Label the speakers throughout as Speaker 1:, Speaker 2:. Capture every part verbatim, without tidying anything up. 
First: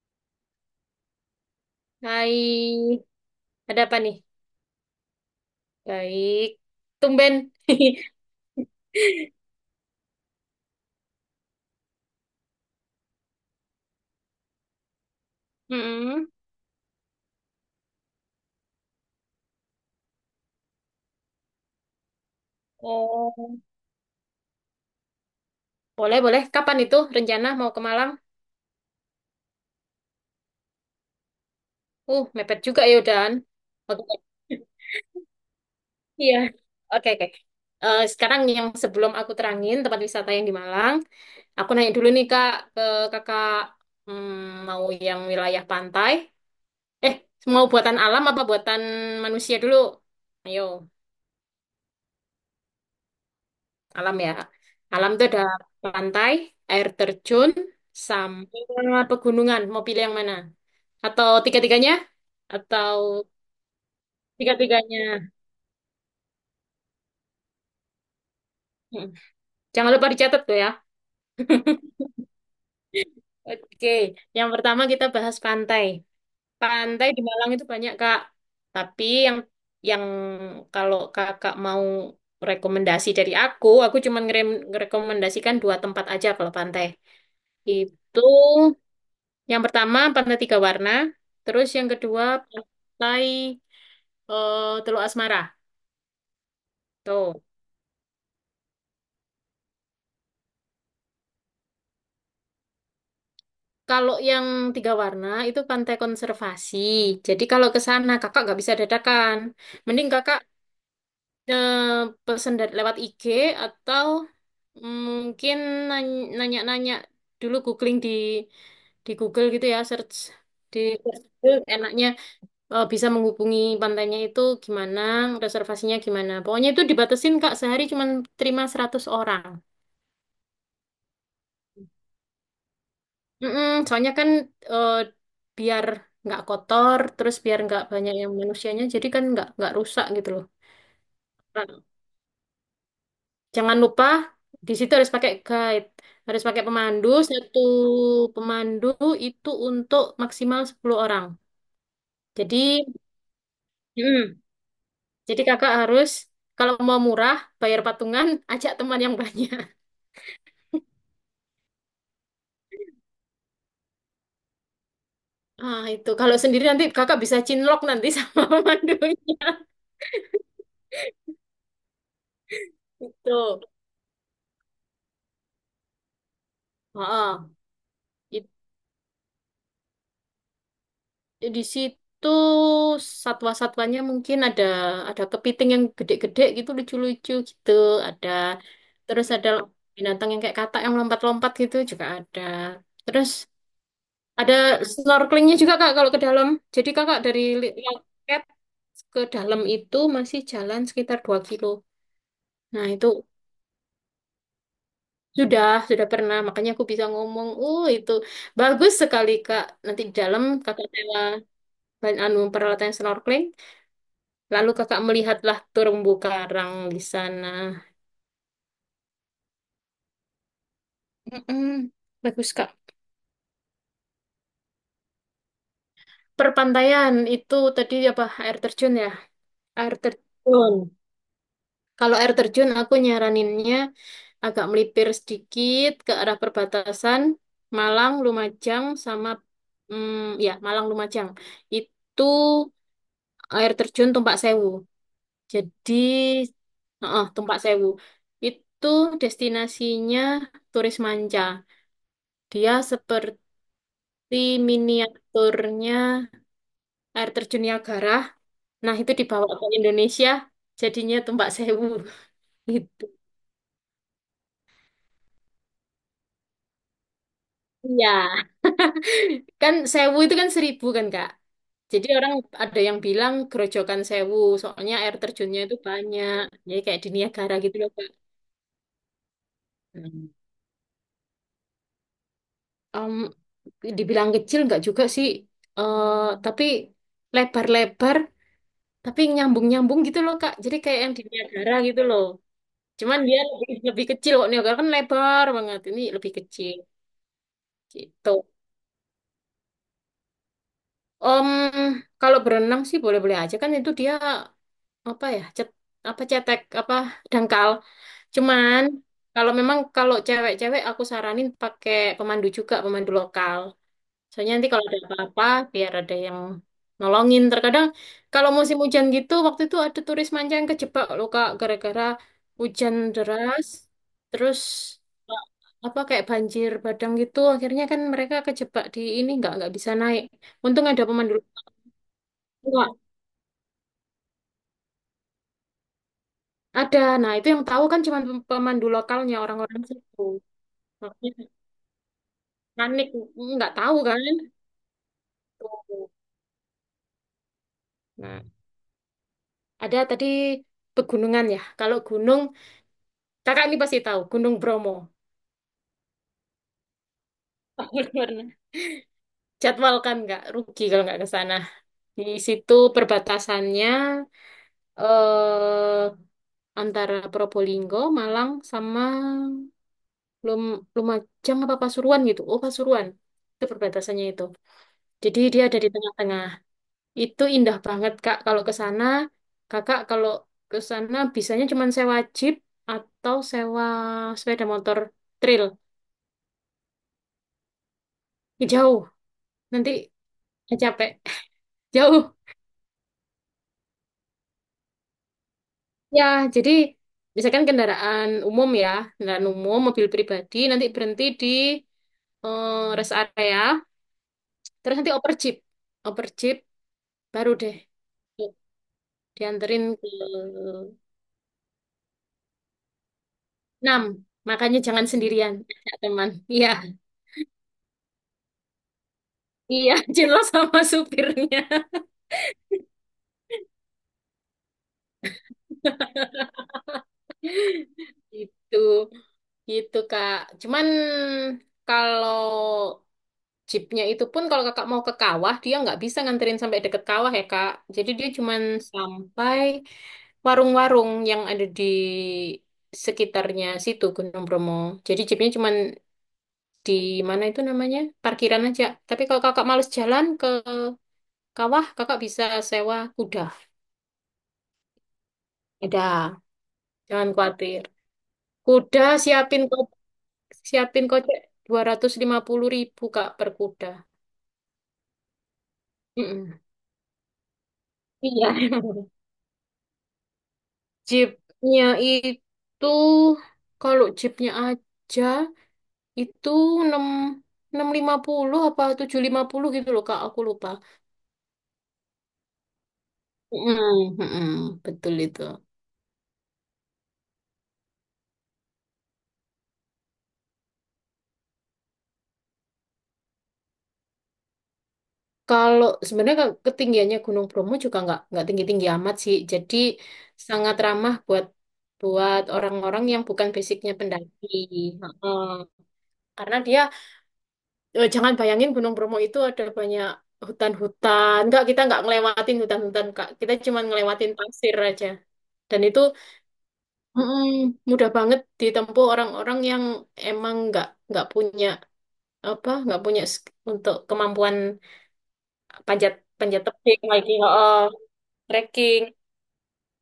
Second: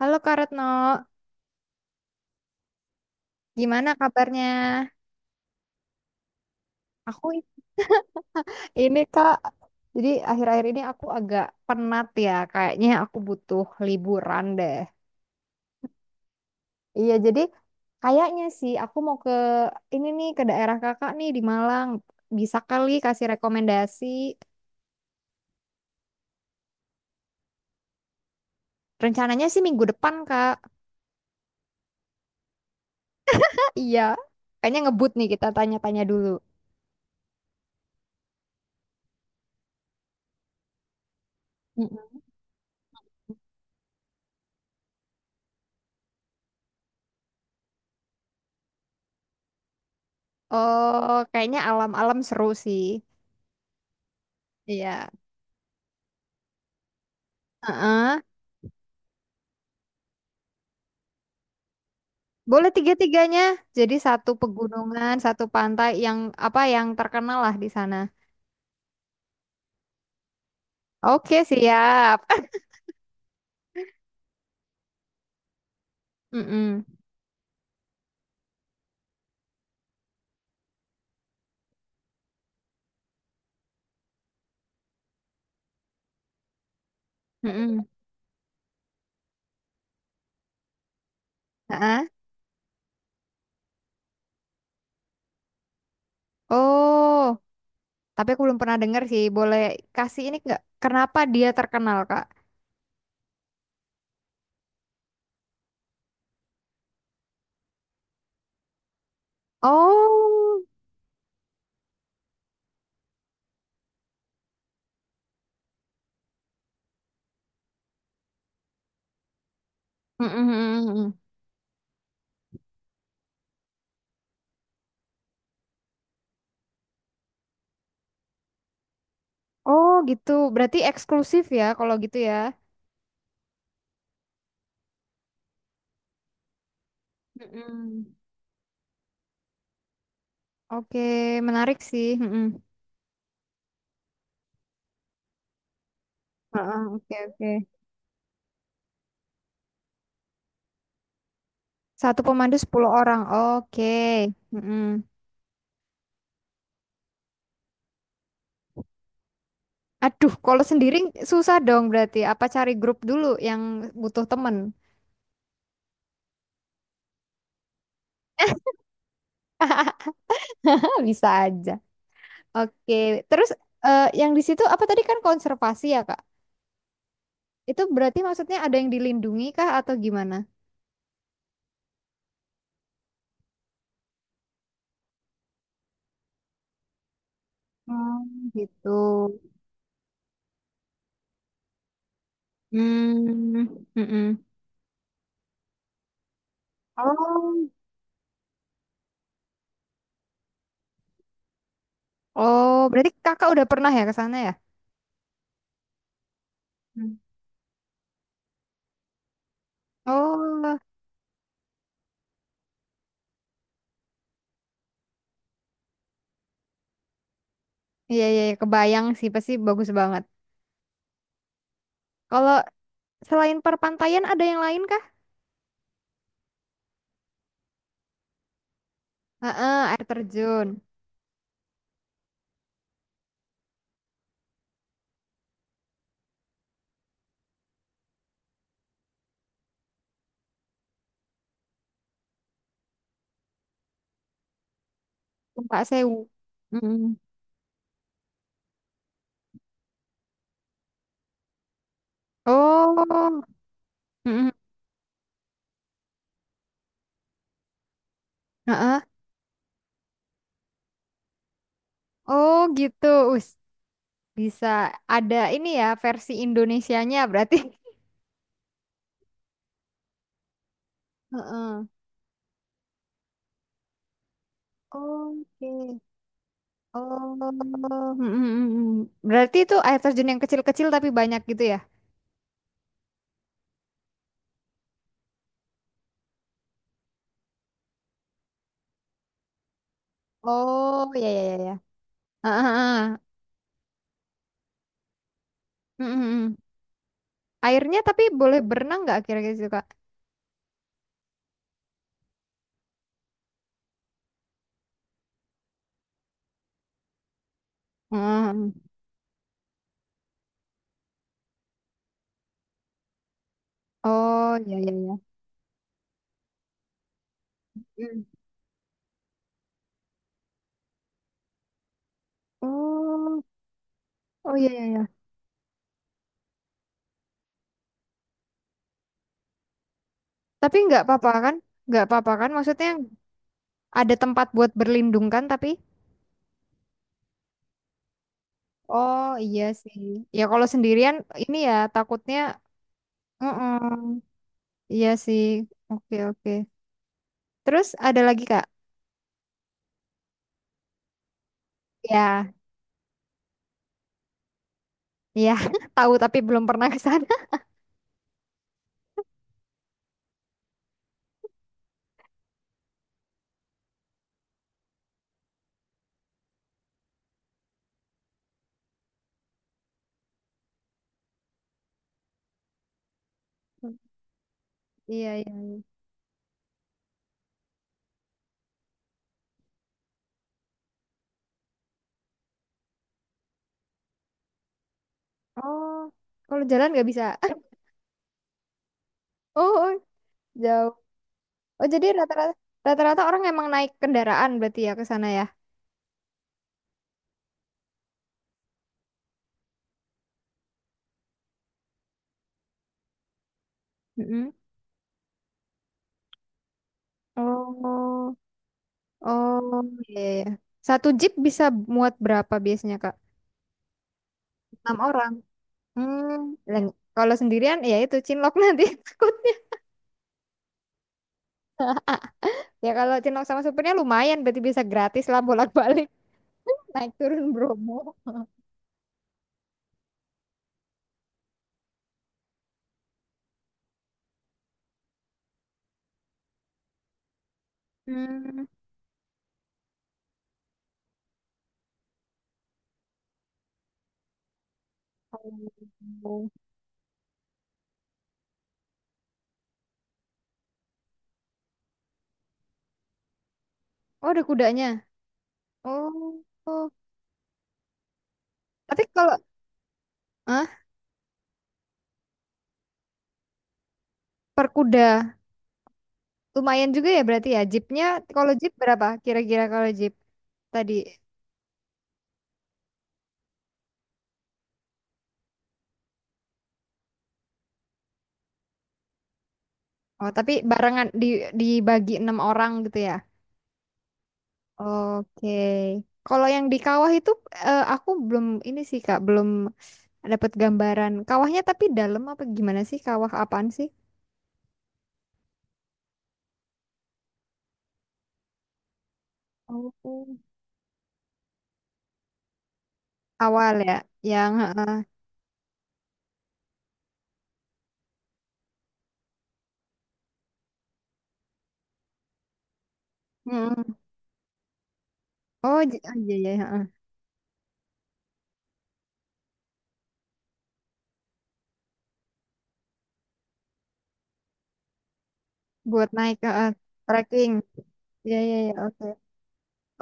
Speaker 1: Halo Kak Retno,
Speaker 2: Hai, ada
Speaker 1: gimana
Speaker 2: apa nih?
Speaker 1: kabarnya?
Speaker 2: Baik,
Speaker 1: Aku
Speaker 2: tumben.
Speaker 1: ini Kak, jadi akhir-akhir ini aku agak penat ya, kayaknya aku butuh liburan deh.
Speaker 2: Mm-mm.
Speaker 1: Iya, jadi kayaknya sih aku mau ke ini nih ke daerah Kakak nih di Malang. Bisa kali kasih
Speaker 2: Oh,
Speaker 1: rekomendasi.
Speaker 2: boleh, boleh. Kapan itu rencana mau ke Malang?
Speaker 1: Rencananya sih minggu depan, Kak.
Speaker 2: Uh, mepet juga ya udahan.
Speaker 1: Iya,
Speaker 2: Oke,
Speaker 1: kayaknya ngebut nih kita tanya-tanya dulu.
Speaker 2: iya. Oke, oke. Eh, sekarang yang sebelum aku terangin tempat wisata yang di Malang, aku nanya dulu
Speaker 1: Mm-mm.
Speaker 2: nih Kak, ke Kakak hmm, mau yang wilayah pantai? Eh, Mau buatan alam apa buatan manusia dulu? Ayo.
Speaker 1: Oh, kayaknya alam-alam seru sih.
Speaker 2: Alam ya.
Speaker 1: Iya.
Speaker 2: Alam itu ada pantai, air terjun,
Speaker 1: Heeh.
Speaker 2: sama pegunungan. Mau pilih yang mana? Atau tiga-tiganya?
Speaker 1: Boleh
Speaker 2: Atau
Speaker 1: tiga-tiganya. Jadi satu
Speaker 2: tiga-tiganya?
Speaker 1: pegunungan, satu pantai yang apa yang terkenal lah di sana.
Speaker 2: Hmm. Jangan lupa dicatat tuh ya.
Speaker 1: Oke, siap.
Speaker 2: Oke, yang pertama kita bahas pantai.
Speaker 1: Mm-mm.
Speaker 2: Pantai di Malang itu banyak, Kak. Tapi yang yang kalau Kakak mau rekomendasi dari aku, aku cuma ngerekomendasikan dua tempat aja kalau pantai.
Speaker 1: Mm-mm.
Speaker 2: Itu Yang pertama Pantai Tiga Warna, terus yang
Speaker 1: Ha-ha.
Speaker 2: kedua Pantai eh, Teluk Asmara.
Speaker 1: Oh,
Speaker 2: Tuh.
Speaker 1: tapi aku belum pernah dengar sih. Boleh kasih ini nggak? Kenapa dia terkenal, Kak?
Speaker 2: Kalau yang tiga warna itu pantai konservasi. Jadi kalau ke sana kakak nggak bisa dadakan. Mending kakak
Speaker 1: Oh,
Speaker 2: eh, pesen dari- lewat I G atau mungkin nany- nanya-nanya dulu, googling di di Google gitu ya, search di
Speaker 1: mm-mm.
Speaker 2: Google enaknya eh, bisa menghubungi pantainya itu gimana, reservasinya gimana. Pokoknya itu dibatasin Kak, sehari cuma terima seratus orang.
Speaker 1: Oh gitu. Berarti eksklusif ya kalau gitu ya.
Speaker 2: Mm-mm, soalnya kan eh, biar nggak kotor, terus biar nggak
Speaker 1: Mm-mm.
Speaker 2: banyak yang manusianya, jadi kan nggak nggak rusak gitu loh.
Speaker 1: Oke, menarik
Speaker 2: Nah,
Speaker 1: sih. Mm-mm.
Speaker 2: jangan lupa di situ harus pakai guide, harus pakai
Speaker 1: Ha-ha,
Speaker 2: pemandu.
Speaker 1: oke, oke.
Speaker 2: Satu pemandu itu untuk maksimal sepuluh orang.
Speaker 1: Satu pemandu
Speaker 2: Jadi,
Speaker 1: sepuluh orang. Oke.
Speaker 2: mm,
Speaker 1: Mm-mm.
Speaker 2: jadi kakak harus kalau mau murah, bayar patungan, ajak teman yang banyak.
Speaker 1: Aduh, kalau sendiri susah dong berarti. Apa cari grup dulu yang butuh temen?
Speaker 2: Ah, itu kalau sendiri nanti kakak bisa cinlok nanti sama pemandunya.
Speaker 1: Bisa aja. Oke, terus
Speaker 2: Itu.
Speaker 1: eh, yang di situ apa tadi kan konservasi ya, Kak?
Speaker 2: Heeh.
Speaker 1: Itu berarti
Speaker 2: itu
Speaker 1: maksudnya ada yang dilindungi kah atau gimana?
Speaker 2: Di situ satwa-satwanya mungkin ada ada kepiting yang gede-gede gitu lucu-lucu gitu, ada
Speaker 1: Hmm, gitu.
Speaker 2: terus ada binatang yang kayak katak yang lompat-lompat gitu juga ada. Terus
Speaker 1: Hmm, mm-mm.
Speaker 2: ada snorkelingnya juga Kak kalau ke dalam. Jadi Kakak dari
Speaker 1: Oh.
Speaker 2: Li- Loket ke dalam itu masih jalan sekitar dua kilo.
Speaker 1: Oh,
Speaker 2: Nah, itu
Speaker 1: berarti kakak udah pernah ya ke sana ya?
Speaker 2: Sudah, sudah pernah. Makanya aku bisa
Speaker 1: Hmm.
Speaker 2: ngomong, uh itu bagus sekali Kak. Nanti di dalam
Speaker 1: Oh,
Speaker 2: kakak sewa ban- anu peralatan snorkeling, lalu kakak melihatlah terumbu karang di sana.
Speaker 1: iya iya iya, kebayang sih pasti bagus banget.
Speaker 2: Mm-mm. Bagus,
Speaker 1: Kalau
Speaker 2: Kak.
Speaker 1: selain perpantaian ada yang lain kah?
Speaker 2: Perpantaian itu tadi apa air terjun ya?
Speaker 1: Heeh,
Speaker 2: Air
Speaker 1: air terjun.
Speaker 2: terjun. Kalau air terjun aku nyaraninnya agak melipir sedikit ke arah perbatasan Malang, Lumajang sama mm, ya Malang Lumajang. Itu air terjun Tumpak Sewu.
Speaker 1: Numpak
Speaker 2: Jadi,
Speaker 1: sewu. Mm.
Speaker 2: heeh, Tumpak Sewu itu destinasinya turis manca. Dia seperti
Speaker 1: Oh, mm-mm.
Speaker 2: miniaturnya air terjun Niagara. Nah,
Speaker 1: Heeh.
Speaker 2: itu dibawa ke Indonesia, jadinya Tumpak Sewu.
Speaker 1: Oh
Speaker 2: Gitu.
Speaker 1: gitu. Us, bisa ada ini ya versi Indonesianya berarti.
Speaker 2: Iya, kan Sewu itu kan seribu kan, Kak?
Speaker 1: Heeh.
Speaker 2: Jadi orang ada yang bilang gerojokan Sewu, soalnya air terjunnya
Speaker 1: Oke.
Speaker 2: itu banyak. Jadi kayak di
Speaker 1: Oh,
Speaker 2: Niagara gitu loh, Kak.
Speaker 1: mm mm berarti itu air terjun yang kecil-kecil tapi banyak gitu ya?
Speaker 2: Hmm. Dibilang kecil nggak juga sih, eh tapi lebar-lebar tapi nyambung-nyambung gitu loh Kak, jadi kayak
Speaker 1: Oh,
Speaker 2: yang di
Speaker 1: ya ya ya
Speaker 2: Niagara
Speaker 1: ya.
Speaker 2: gitu loh,
Speaker 1: Heeh. Heeh.
Speaker 2: cuman dia lebih, lebih kecil kok. Niagara kan lebar banget, ini
Speaker 1: mm
Speaker 2: lebih
Speaker 1: mm
Speaker 2: kecil
Speaker 1: Airnya tapi
Speaker 2: gitu.
Speaker 1: boleh berenang nggak kira-kira gitu, Kak?
Speaker 2: Om, kalau berenang sih boleh-boleh aja, kan itu dia apa ya, cet apa cetek, apa dangkal,
Speaker 1: Mm.
Speaker 2: cuman kalau memang kalau cewek-cewek aku saranin pakai pemandu juga, pemandu lokal. Soalnya
Speaker 1: Oh,
Speaker 2: nanti
Speaker 1: ya
Speaker 2: kalau
Speaker 1: ya
Speaker 2: ada
Speaker 1: ya.
Speaker 2: apa-apa, biar ada yang nolongin. Terkadang
Speaker 1: Mm.
Speaker 2: kalau musim hujan gitu, waktu itu ada turis manca yang kejebak loh Kak, gara-gara hujan
Speaker 1: Oh,
Speaker 2: deras,
Speaker 1: oh
Speaker 2: terus
Speaker 1: ya ya ya.
Speaker 2: eh, apa kayak banjir bandang gitu. Akhirnya kan mereka kejebak di ini, nggak nggak bisa naik.
Speaker 1: Tapi
Speaker 2: Untung
Speaker 1: nggak
Speaker 2: ada
Speaker 1: apa-apa
Speaker 2: pemandu
Speaker 1: kan? Nggak apa-apa kan? Maksudnya
Speaker 2: lokal.
Speaker 1: ada tempat buat berlindung kan tapi
Speaker 2: Ada. Nah itu yang tahu kan cuma pem- pemandu
Speaker 1: oh
Speaker 2: lokalnya,
Speaker 1: iya
Speaker 2: orang-orang
Speaker 1: sih.
Speaker 2: situ.
Speaker 1: Ya kalau sendirian
Speaker 2: Makanya
Speaker 1: ini ya takutnya
Speaker 2: panik nggak tahu kan.
Speaker 1: mm Iya sih.
Speaker 2: Tuh.
Speaker 1: Oke oke. Terus ada
Speaker 2: Nah
Speaker 1: lagi Kak?
Speaker 2: ada tadi pegunungan ya. Kalau gunung,
Speaker 1: Ya,
Speaker 2: Kakak ini pasti tahu Gunung Bromo.
Speaker 1: iya tahu tapi belum pernah ke sana.
Speaker 2: Bener-bener. Jadwalkan, nggak rugi kalau nggak ke sana. Di situ perbatasannya eh antara Probolinggo, Malang sama Lum Lumajang apa Pasuruan gitu. Oh, Pasuruan. Itu perbatasannya itu.
Speaker 1: Iya
Speaker 2: Jadi dia ada
Speaker 1: iya.
Speaker 2: di tengah-tengah. Itu indah banget, Kak. Kalau ke sana, Kakak kalau ke sana bisanya cuma sewa jeep atau sewa sepeda motor trail.
Speaker 1: Oh, kalau jalan nggak bisa.
Speaker 2: Jauh.
Speaker 1: Oh,
Speaker 2: Nanti
Speaker 1: oh, jauh.
Speaker 2: capek.
Speaker 1: Oh, jadi
Speaker 2: Jauh.
Speaker 1: rata-rata rata-rata orang emang naik kendaraan berarti ya ke sana ya.
Speaker 2: Ya, jadi misalkan kendaraan umum ya, kendaraan umum, mobil pribadi, nanti berhenti di eh, rest area,
Speaker 1: Mm-mm.
Speaker 2: terus nanti oper jeep, oper jeep, baru deh
Speaker 1: Oh,
Speaker 2: tuh,
Speaker 1: oh,
Speaker 2: dianterin ke
Speaker 1: iya, iya. Satu jeep bisa muat berapa biasanya, Kak?
Speaker 2: enam. Makanya
Speaker 1: Enam
Speaker 2: jangan
Speaker 1: orang.
Speaker 2: sendirian, ajak teman.
Speaker 1: Hmm,
Speaker 2: Iya,
Speaker 1: dan kalau sendirian ya itu cinlok nanti takutnya.
Speaker 2: iya, jelas sama supirnya.
Speaker 1: Ya kalau cinlok sama supirnya lumayan berarti bisa gratis lah bolak-balik naik turun Bromo.
Speaker 2: Gitu, gitu Kak. Cuman kalau Jeepnya itu pun kalau kakak mau ke kawah, dia nggak bisa nganterin sampai deket kawah ya kak. Jadi dia cuman
Speaker 1: Hmm.
Speaker 2: sampai warung-warung yang ada di sekitarnya situ Gunung Bromo. Jadi jeepnya cuman
Speaker 1: Oh,
Speaker 2: di mana itu namanya? Parkiran aja. Tapi kalau kakak males jalan ke kawah, kakak bisa sewa kuda.
Speaker 1: oh, ada kudanya. Oh,
Speaker 2: Ada,
Speaker 1: oh.
Speaker 2: jangan khawatir. Kuda
Speaker 1: Tapi kalau
Speaker 2: siapin ko-
Speaker 1: ah
Speaker 2: siapin kocek dua ratus lima puluh ribu kak per kuda.
Speaker 1: per kuda
Speaker 2: Mm-mm.
Speaker 1: lumayan juga ya berarti ya. Jeepnya
Speaker 2: Iya.
Speaker 1: kalau jeep berapa kira-kira kalau jeep tadi?
Speaker 2: Jeepnya itu, kalau jeepnya aja itu enam, enam lima puluh apa tujuh lima puluh gitu loh Kak,
Speaker 1: Oh,
Speaker 2: aku
Speaker 1: tapi
Speaker 2: lupa.
Speaker 1: barengan di dibagi enam orang gitu ya.
Speaker 2: Mm, mm, betul itu.
Speaker 1: Oke. Kalau yang di kawah itu eh, aku belum ini sih Kak, belum dapat gambaran. Kawahnya tapi dalam apa gimana sih? Kawah apaan sih?
Speaker 2: Kalau sebenarnya ke- ketinggiannya Gunung Bromo juga nggak nggak tinggi-tinggi amat sih. Jadi
Speaker 1: Oh.
Speaker 2: sangat ramah buat buat orang-orang yang bukan
Speaker 1: Awal
Speaker 2: basicnya
Speaker 1: ya,
Speaker 2: pendaki.
Speaker 1: yang heeh.
Speaker 2: Heeh. Karena dia eh, jangan bayangin Gunung Bromo itu ada banyak hutan-hutan. Enggak, kita nggak ngelewatin hutan-hutan, Kak. Kita cuma
Speaker 1: Mm-mm.
Speaker 2: ngelewatin pasir aja. Dan
Speaker 1: Oh, j-
Speaker 2: itu
Speaker 1: oh, iya iya heeh.
Speaker 2: mm, mudah banget ditempuh orang-orang yang emang nggak nggak punya apa, nggak punya sk- untuk kemampuan
Speaker 1: Buat
Speaker 2: panjat,
Speaker 1: naik
Speaker 2: panjat
Speaker 1: heeh.
Speaker 2: tebing lagi,
Speaker 1: Trekking.
Speaker 2: oh,
Speaker 1: Iya iya iya
Speaker 2: trekking
Speaker 1: oke.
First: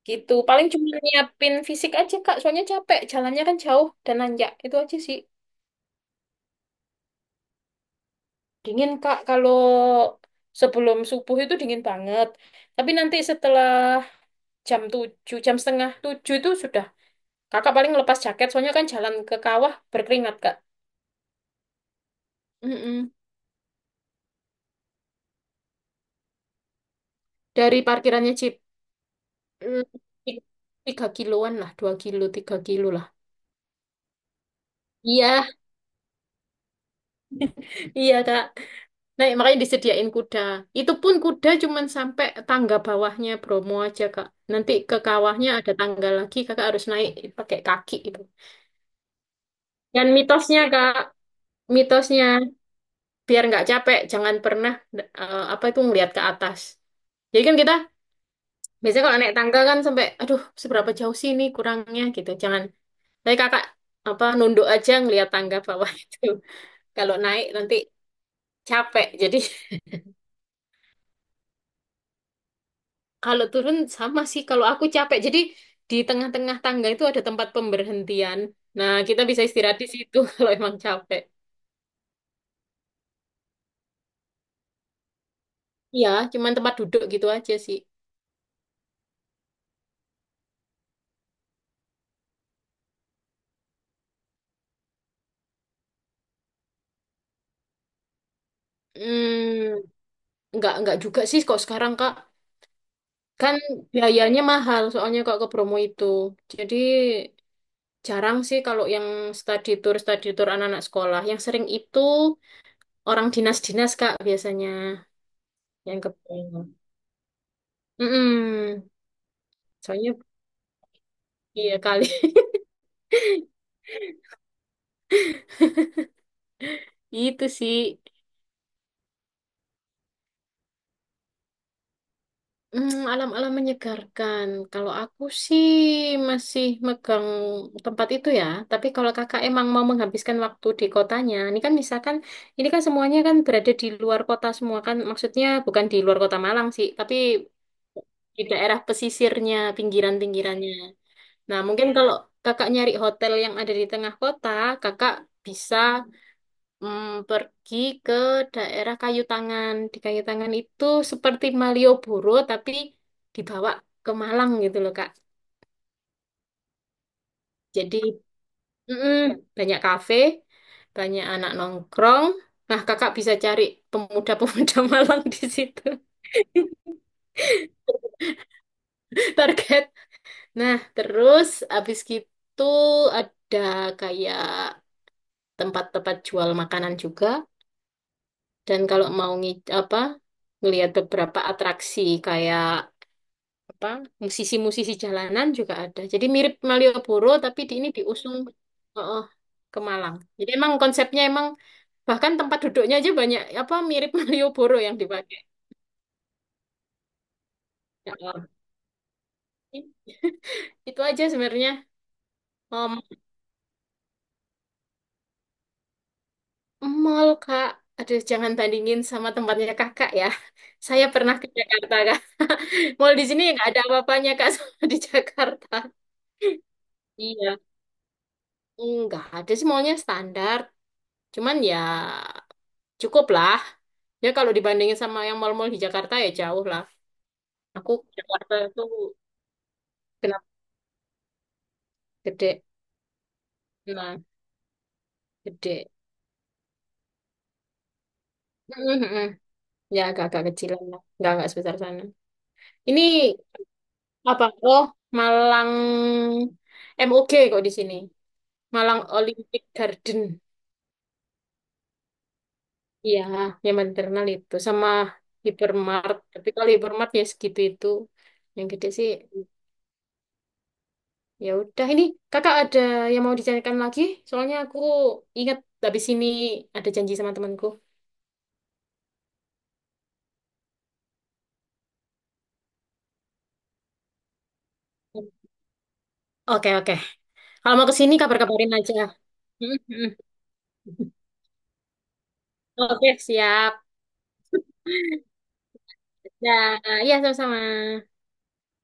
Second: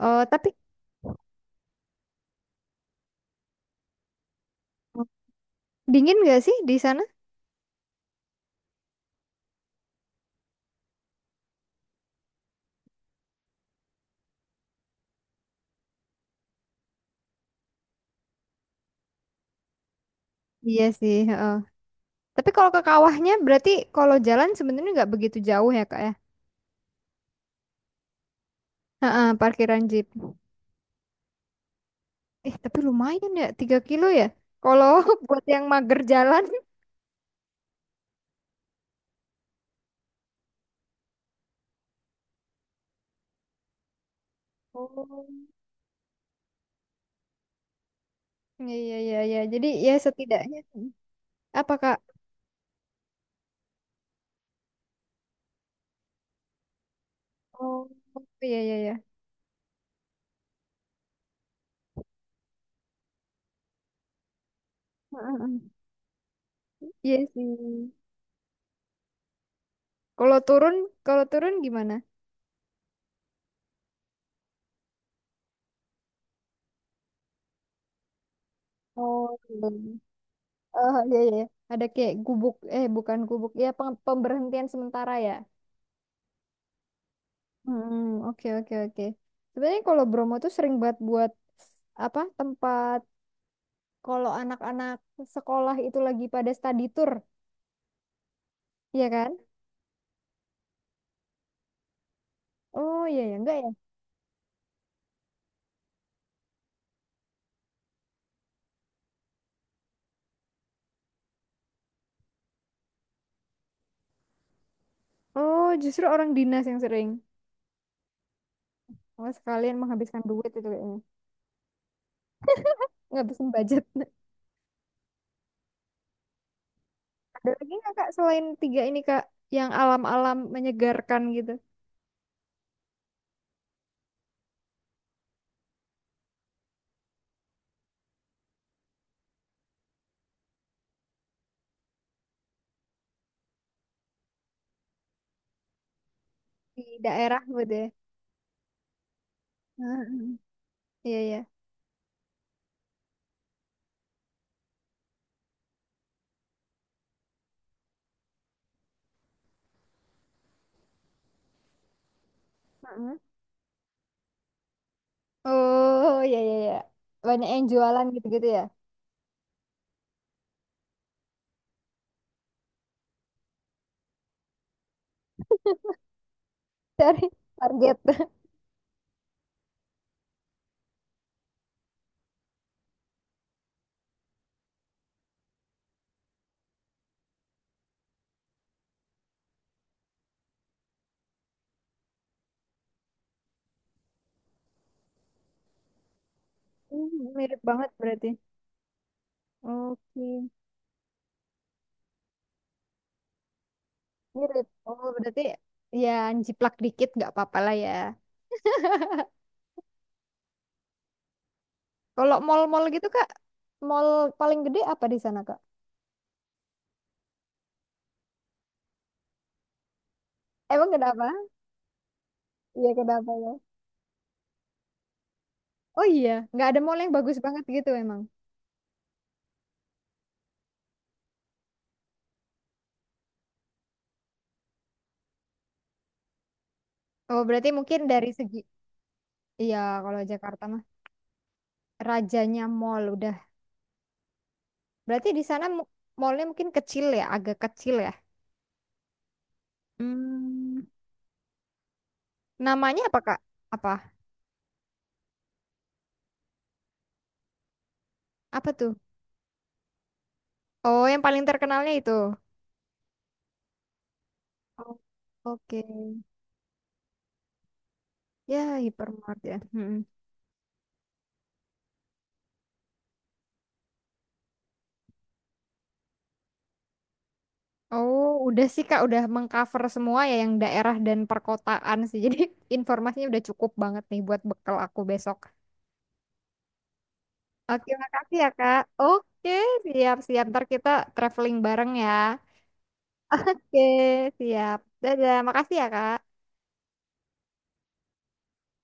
Speaker 1: Oh,
Speaker 2: gitu.
Speaker 1: tapi
Speaker 2: Paling cuma nyiapin fisik aja, Kak. Soalnya capek, jalannya kan jauh dan nanjak. Itu aja sih.
Speaker 1: dingin nggak sih di sana?
Speaker 2: Dingin, Kak, kalau sebelum subuh itu dingin banget. Tapi nanti setelah jam tujuh, jam setengah tujuh itu sudah. Kakak paling lepas jaket, soalnya kan jalan ke kawah berkeringat, Kak.
Speaker 1: Iya sih, heeh. Tapi kalau ke
Speaker 2: Mm-mm.
Speaker 1: kawahnya berarti kalau jalan sebenarnya nggak begitu jauh ya, Kak ya.
Speaker 2: Dari parkirannya Jeep.
Speaker 1: Heeh, parkiran
Speaker 2: Hmm,
Speaker 1: jeep.
Speaker 2: ti- tiga kiloan lah, dua kilo,
Speaker 1: Eh,
Speaker 2: tiga
Speaker 1: tapi
Speaker 2: kilo lah.
Speaker 1: lumayan ya, tiga kilo ya. Kalau buat
Speaker 2: Iya,
Speaker 1: yang mager jalan.
Speaker 2: iya, Kak. Nah, makanya disediain kuda. Itu pun kuda cuman sampai tangga bawahnya Bromo aja, Kak. Nanti ke
Speaker 1: Oh.
Speaker 2: kawahnya ada tangga lagi, Kakak harus naik pakai kaki itu.
Speaker 1: Iya iya iya iya. Jadi ya
Speaker 2: Dan
Speaker 1: setidaknya
Speaker 2: mitosnya, Kak,
Speaker 1: apa Kak?
Speaker 2: mitosnya biar nggak capek, jangan pernah eh, apa itu ngelihat ke atas. Jadi kan kita
Speaker 1: Oh, iya iya iya.
Speaker 2: Biasanya kalau naik tangga kan sampai, aduh, seberapa jauh sih ini kurangnya gitu. Jangan. Tapi kakak apa nunduk aja ngelihat
Speaker 1: Heeh,
Speaker 2: tangga
Speaker 1: heeh.
Speaker 2: bawah itu. Kalau
Speaker 1: Iya
Speaker 2: naik
Speaker 1: sih.
Speaker 2: nanti capek. Jadi
Speaker 1: Kalau turun, Kalau turun gimana?
Speaker 2: kalau turun sama sih. Kalau aku capek. Jadi di tengah-tengah tangga itu ada tempat pemberhentian. Nah, kita
Speaker 1: Oh,
Speaker 2: bisa
Speaker 1: iya.
Speaker 2: istirahat di situ kalau emang
Speaker 1: Oh, iya,
Speaker 2: capek.
Speaker 1: iya. Ada kayak gubuk, eh bukan gubuk, ya pem- pemberhentian sementara ya.
Speaker 2: Iya, cuman tempat duduk gitu aja sih.
Speaker 1: Hmm, oke oke oke. Sebenarnya kalau Bromo tuh sering banget buat apa tempat kalau anak-anak sekolah itu lagi pada study tour, iya kan?
Speaker 2: Hmm, nggak nggak juga sih kok sekarang Kak.
Speaker 1: Oh iya ya,
Speaker 2: Kan
Speaker 1: enggak ya?
Speaker 2: biayanya mahal soalnya kok ke Bromo itu. Jadi jarang sih kalau yang study tour, study tour anak-anak sekolah. Yang sering itu orang dinas-dinas, Kak, biasanya
Speaker 1: Oh
Speaker 2: yang
Speaker 1: justru orang dinas
Speaker 2: kebayang.
Speaker 1: yang sering.
Speaker 2: Mm-mm.
Speaker 1: Oh sekalian
Speaker 2: Soalnya
Speaker 1: menghabiskan duit itu kayaknya,
Speaker 2: iya kali.
Speaker 1: menghabiskan budget.
Speaker 2: Itu
Speaker 1: Ada lagi
Speaker 2: sih
Speaker 1: nggak kak selain tiga ini kak yang alam-alam menyegarkan gitu
Speaker 2: mm, alam-alam menyegarkan. Kalau aku sih masih megang tempat itu ya. Tapi kalau kakak emang mau menghabiskan waktu di kotanya, ini kan misalkan ini kan semuanya kan berada di luar kota semua kan. Maksudnya bukan di luar kota Malang
Speaker 1: di
Speaker 2: sih, tapi
Speaker 1: daerah gitu ya?
Speaker 2: di daerah pesisirnya,
Speaker 1: Heeh.
Speaker 2: pinggiran-pinggirannya.
Speaker 1: Iya iya.
Speaker 2: Nah, mungkin kalau kakak nyari hotel yang ada di tengah kota, kakak bisa mm, pergi ke daerah Kayu Tangan. Di Kayu Tangan itu seperti Malioboro, tapi
Speaker 1: Heeh.
Speaker 2: dibawa ke Malang gitu loh, Kak.
Speaker 1: Oh iya iya iya. Banyak yang
Speaker 2: Jadi,
Speaker 1: jualan gitu-gitu ya.
Speaker 2: mm, banyak kafe, banyak anak nongkrong. Nah, kakak bisa cari pemuda-pemuda Malang di situ.
Speaker 1: Dari Target.
Speaker 2: Target. Nah, terus habis gitu ada kayak tempat-tempat jual makanan juga. Dan kalau mau ngi apa ngelihat beberapa atraksi kayak apa musisi-musisi jalanan juga ada. Jadi mirip
Speaker 1: Hmm,
Speaker 2: Malioboro tapi
Speaker 1: mirip
Speaker 2: di ini
Speaker 1: banget berarti.
Speaker 2: diusung oh, oh, ke Malang.
Speaker 1: Oke.
Speaker 2: Jadi emang konsepnya emang bahkan tempat duduknya aja banyak apa mirip
Speaker 1: Mirip.
Speaker 2: Malioboro yang
Speaker 1: Oh
Speaker 2: dipakai.
Speaker 1: berarti ya jiplak dikit nggak apa-apa lah ya.
Speaker 2: Ya Allah. Itu aja sebenarnya.
Speaker 1: Kalau mall-mall
Speaker 2: Om,
Speaker 1: gitu kak, mall paling gede apa di sana kak?
Speaker 2: mall Kak. Aduh, jangan bandingin sama tempatnya Kakak ya.
Speaker 1: Emang
Speaker 2: Saya
Speaker 1: kenapa?
Speaker 2: pernah ke Jakarta, Kak.
Speaker 1: Iya
Speaker 2: Mall di
Speaker 1: kenapa
Speaker 2: sini
Speaker 1: ya?
Speaker 2: nggak ada apa-apanya, Kak, sama di Jakarta.
Speaker 1: Oh iya, nggak ada mall yang bagus
Speaker 2: Iya.
Speaker 1: banget gitu emang.
Speaker 2: Enggak, ada sih mallnya standar. Cuman ya cukup lah. Ya kalau dibandingin sama yang mall-mall di Jakarta ya jauh lah.
Speaker 1: Oh, berarti
Speaker 2: Aku
Speaker 1: mungkin
Speaker 2: ke
Speaker 1: dari
Speaker 2: Jakarta
Speaker 1: segi.
Speaker 2: itu
Speaker 1: Iya, kalau
Speaker 2: kenapa
Speaker 1: Jakarta mah
Speaker 2: gede.
Speaker 1: rajanya mall udah.
Speaker 2: Nah,
Speaker 1: Berarti di sana
Speaker 2: gede.
Speaker 1: mu- mallnya mungkin kecil ya, agak kecil ya.
Speaker 2: Mhm. Ya agak-agak
Speaker 1: Hmm,
Speaker 2: kecilan lah. Enggak, enggak sebesar sana. Ini
Speaker 1: namanya apa Kak? Apa?
Speaker 2: apa? Oh, Malang M O G kok di sini.
Speaker 1: Apa tuh?
Speaker 2: Malang Olympic Garden.
Speaker 1: Oh, yang paling terkenalnya itu.
Speaker 2: Iya, yang maternal itu. Sama
Speaker 1: Oh, oke.
Speaker 2: Hypermart. Tapi kalau Hypermart ya segitu itu. Yang
Speaker 1: Ya,
Speaker 2: gede sih
Speaker 1: hypermart ya. Mm-mm.
Speaker 2: ya udah ini kakak ada yang mau dicarikan lagi? Soalnya aku ingat habis ini ada janji sama temanku.
Speaker 1: Oh, udah sih Kak, udah mengcover semua ya yang daerah dan perkotaan sih. Jadi informasinya udah cukup banget nih buat bekal aku besok.
Speaker 2: Oke oke. Kalau mau
Speaker 1: Oke,
Speaker 2: ke sini
Speaker 1: makasih ya
Speaker 2: kabar-kabarin
Speaker 1: Kak.
Speaker 2: aja.
Speaker 1: Oke, siap-siap. Ntar kita traveling bareng ya.
Speaker 2: Oke siap.
Speaker 1: Oke, siap. Dadah, makasih ya, Kak.
Speaker 2: Ya, ya sama-sama.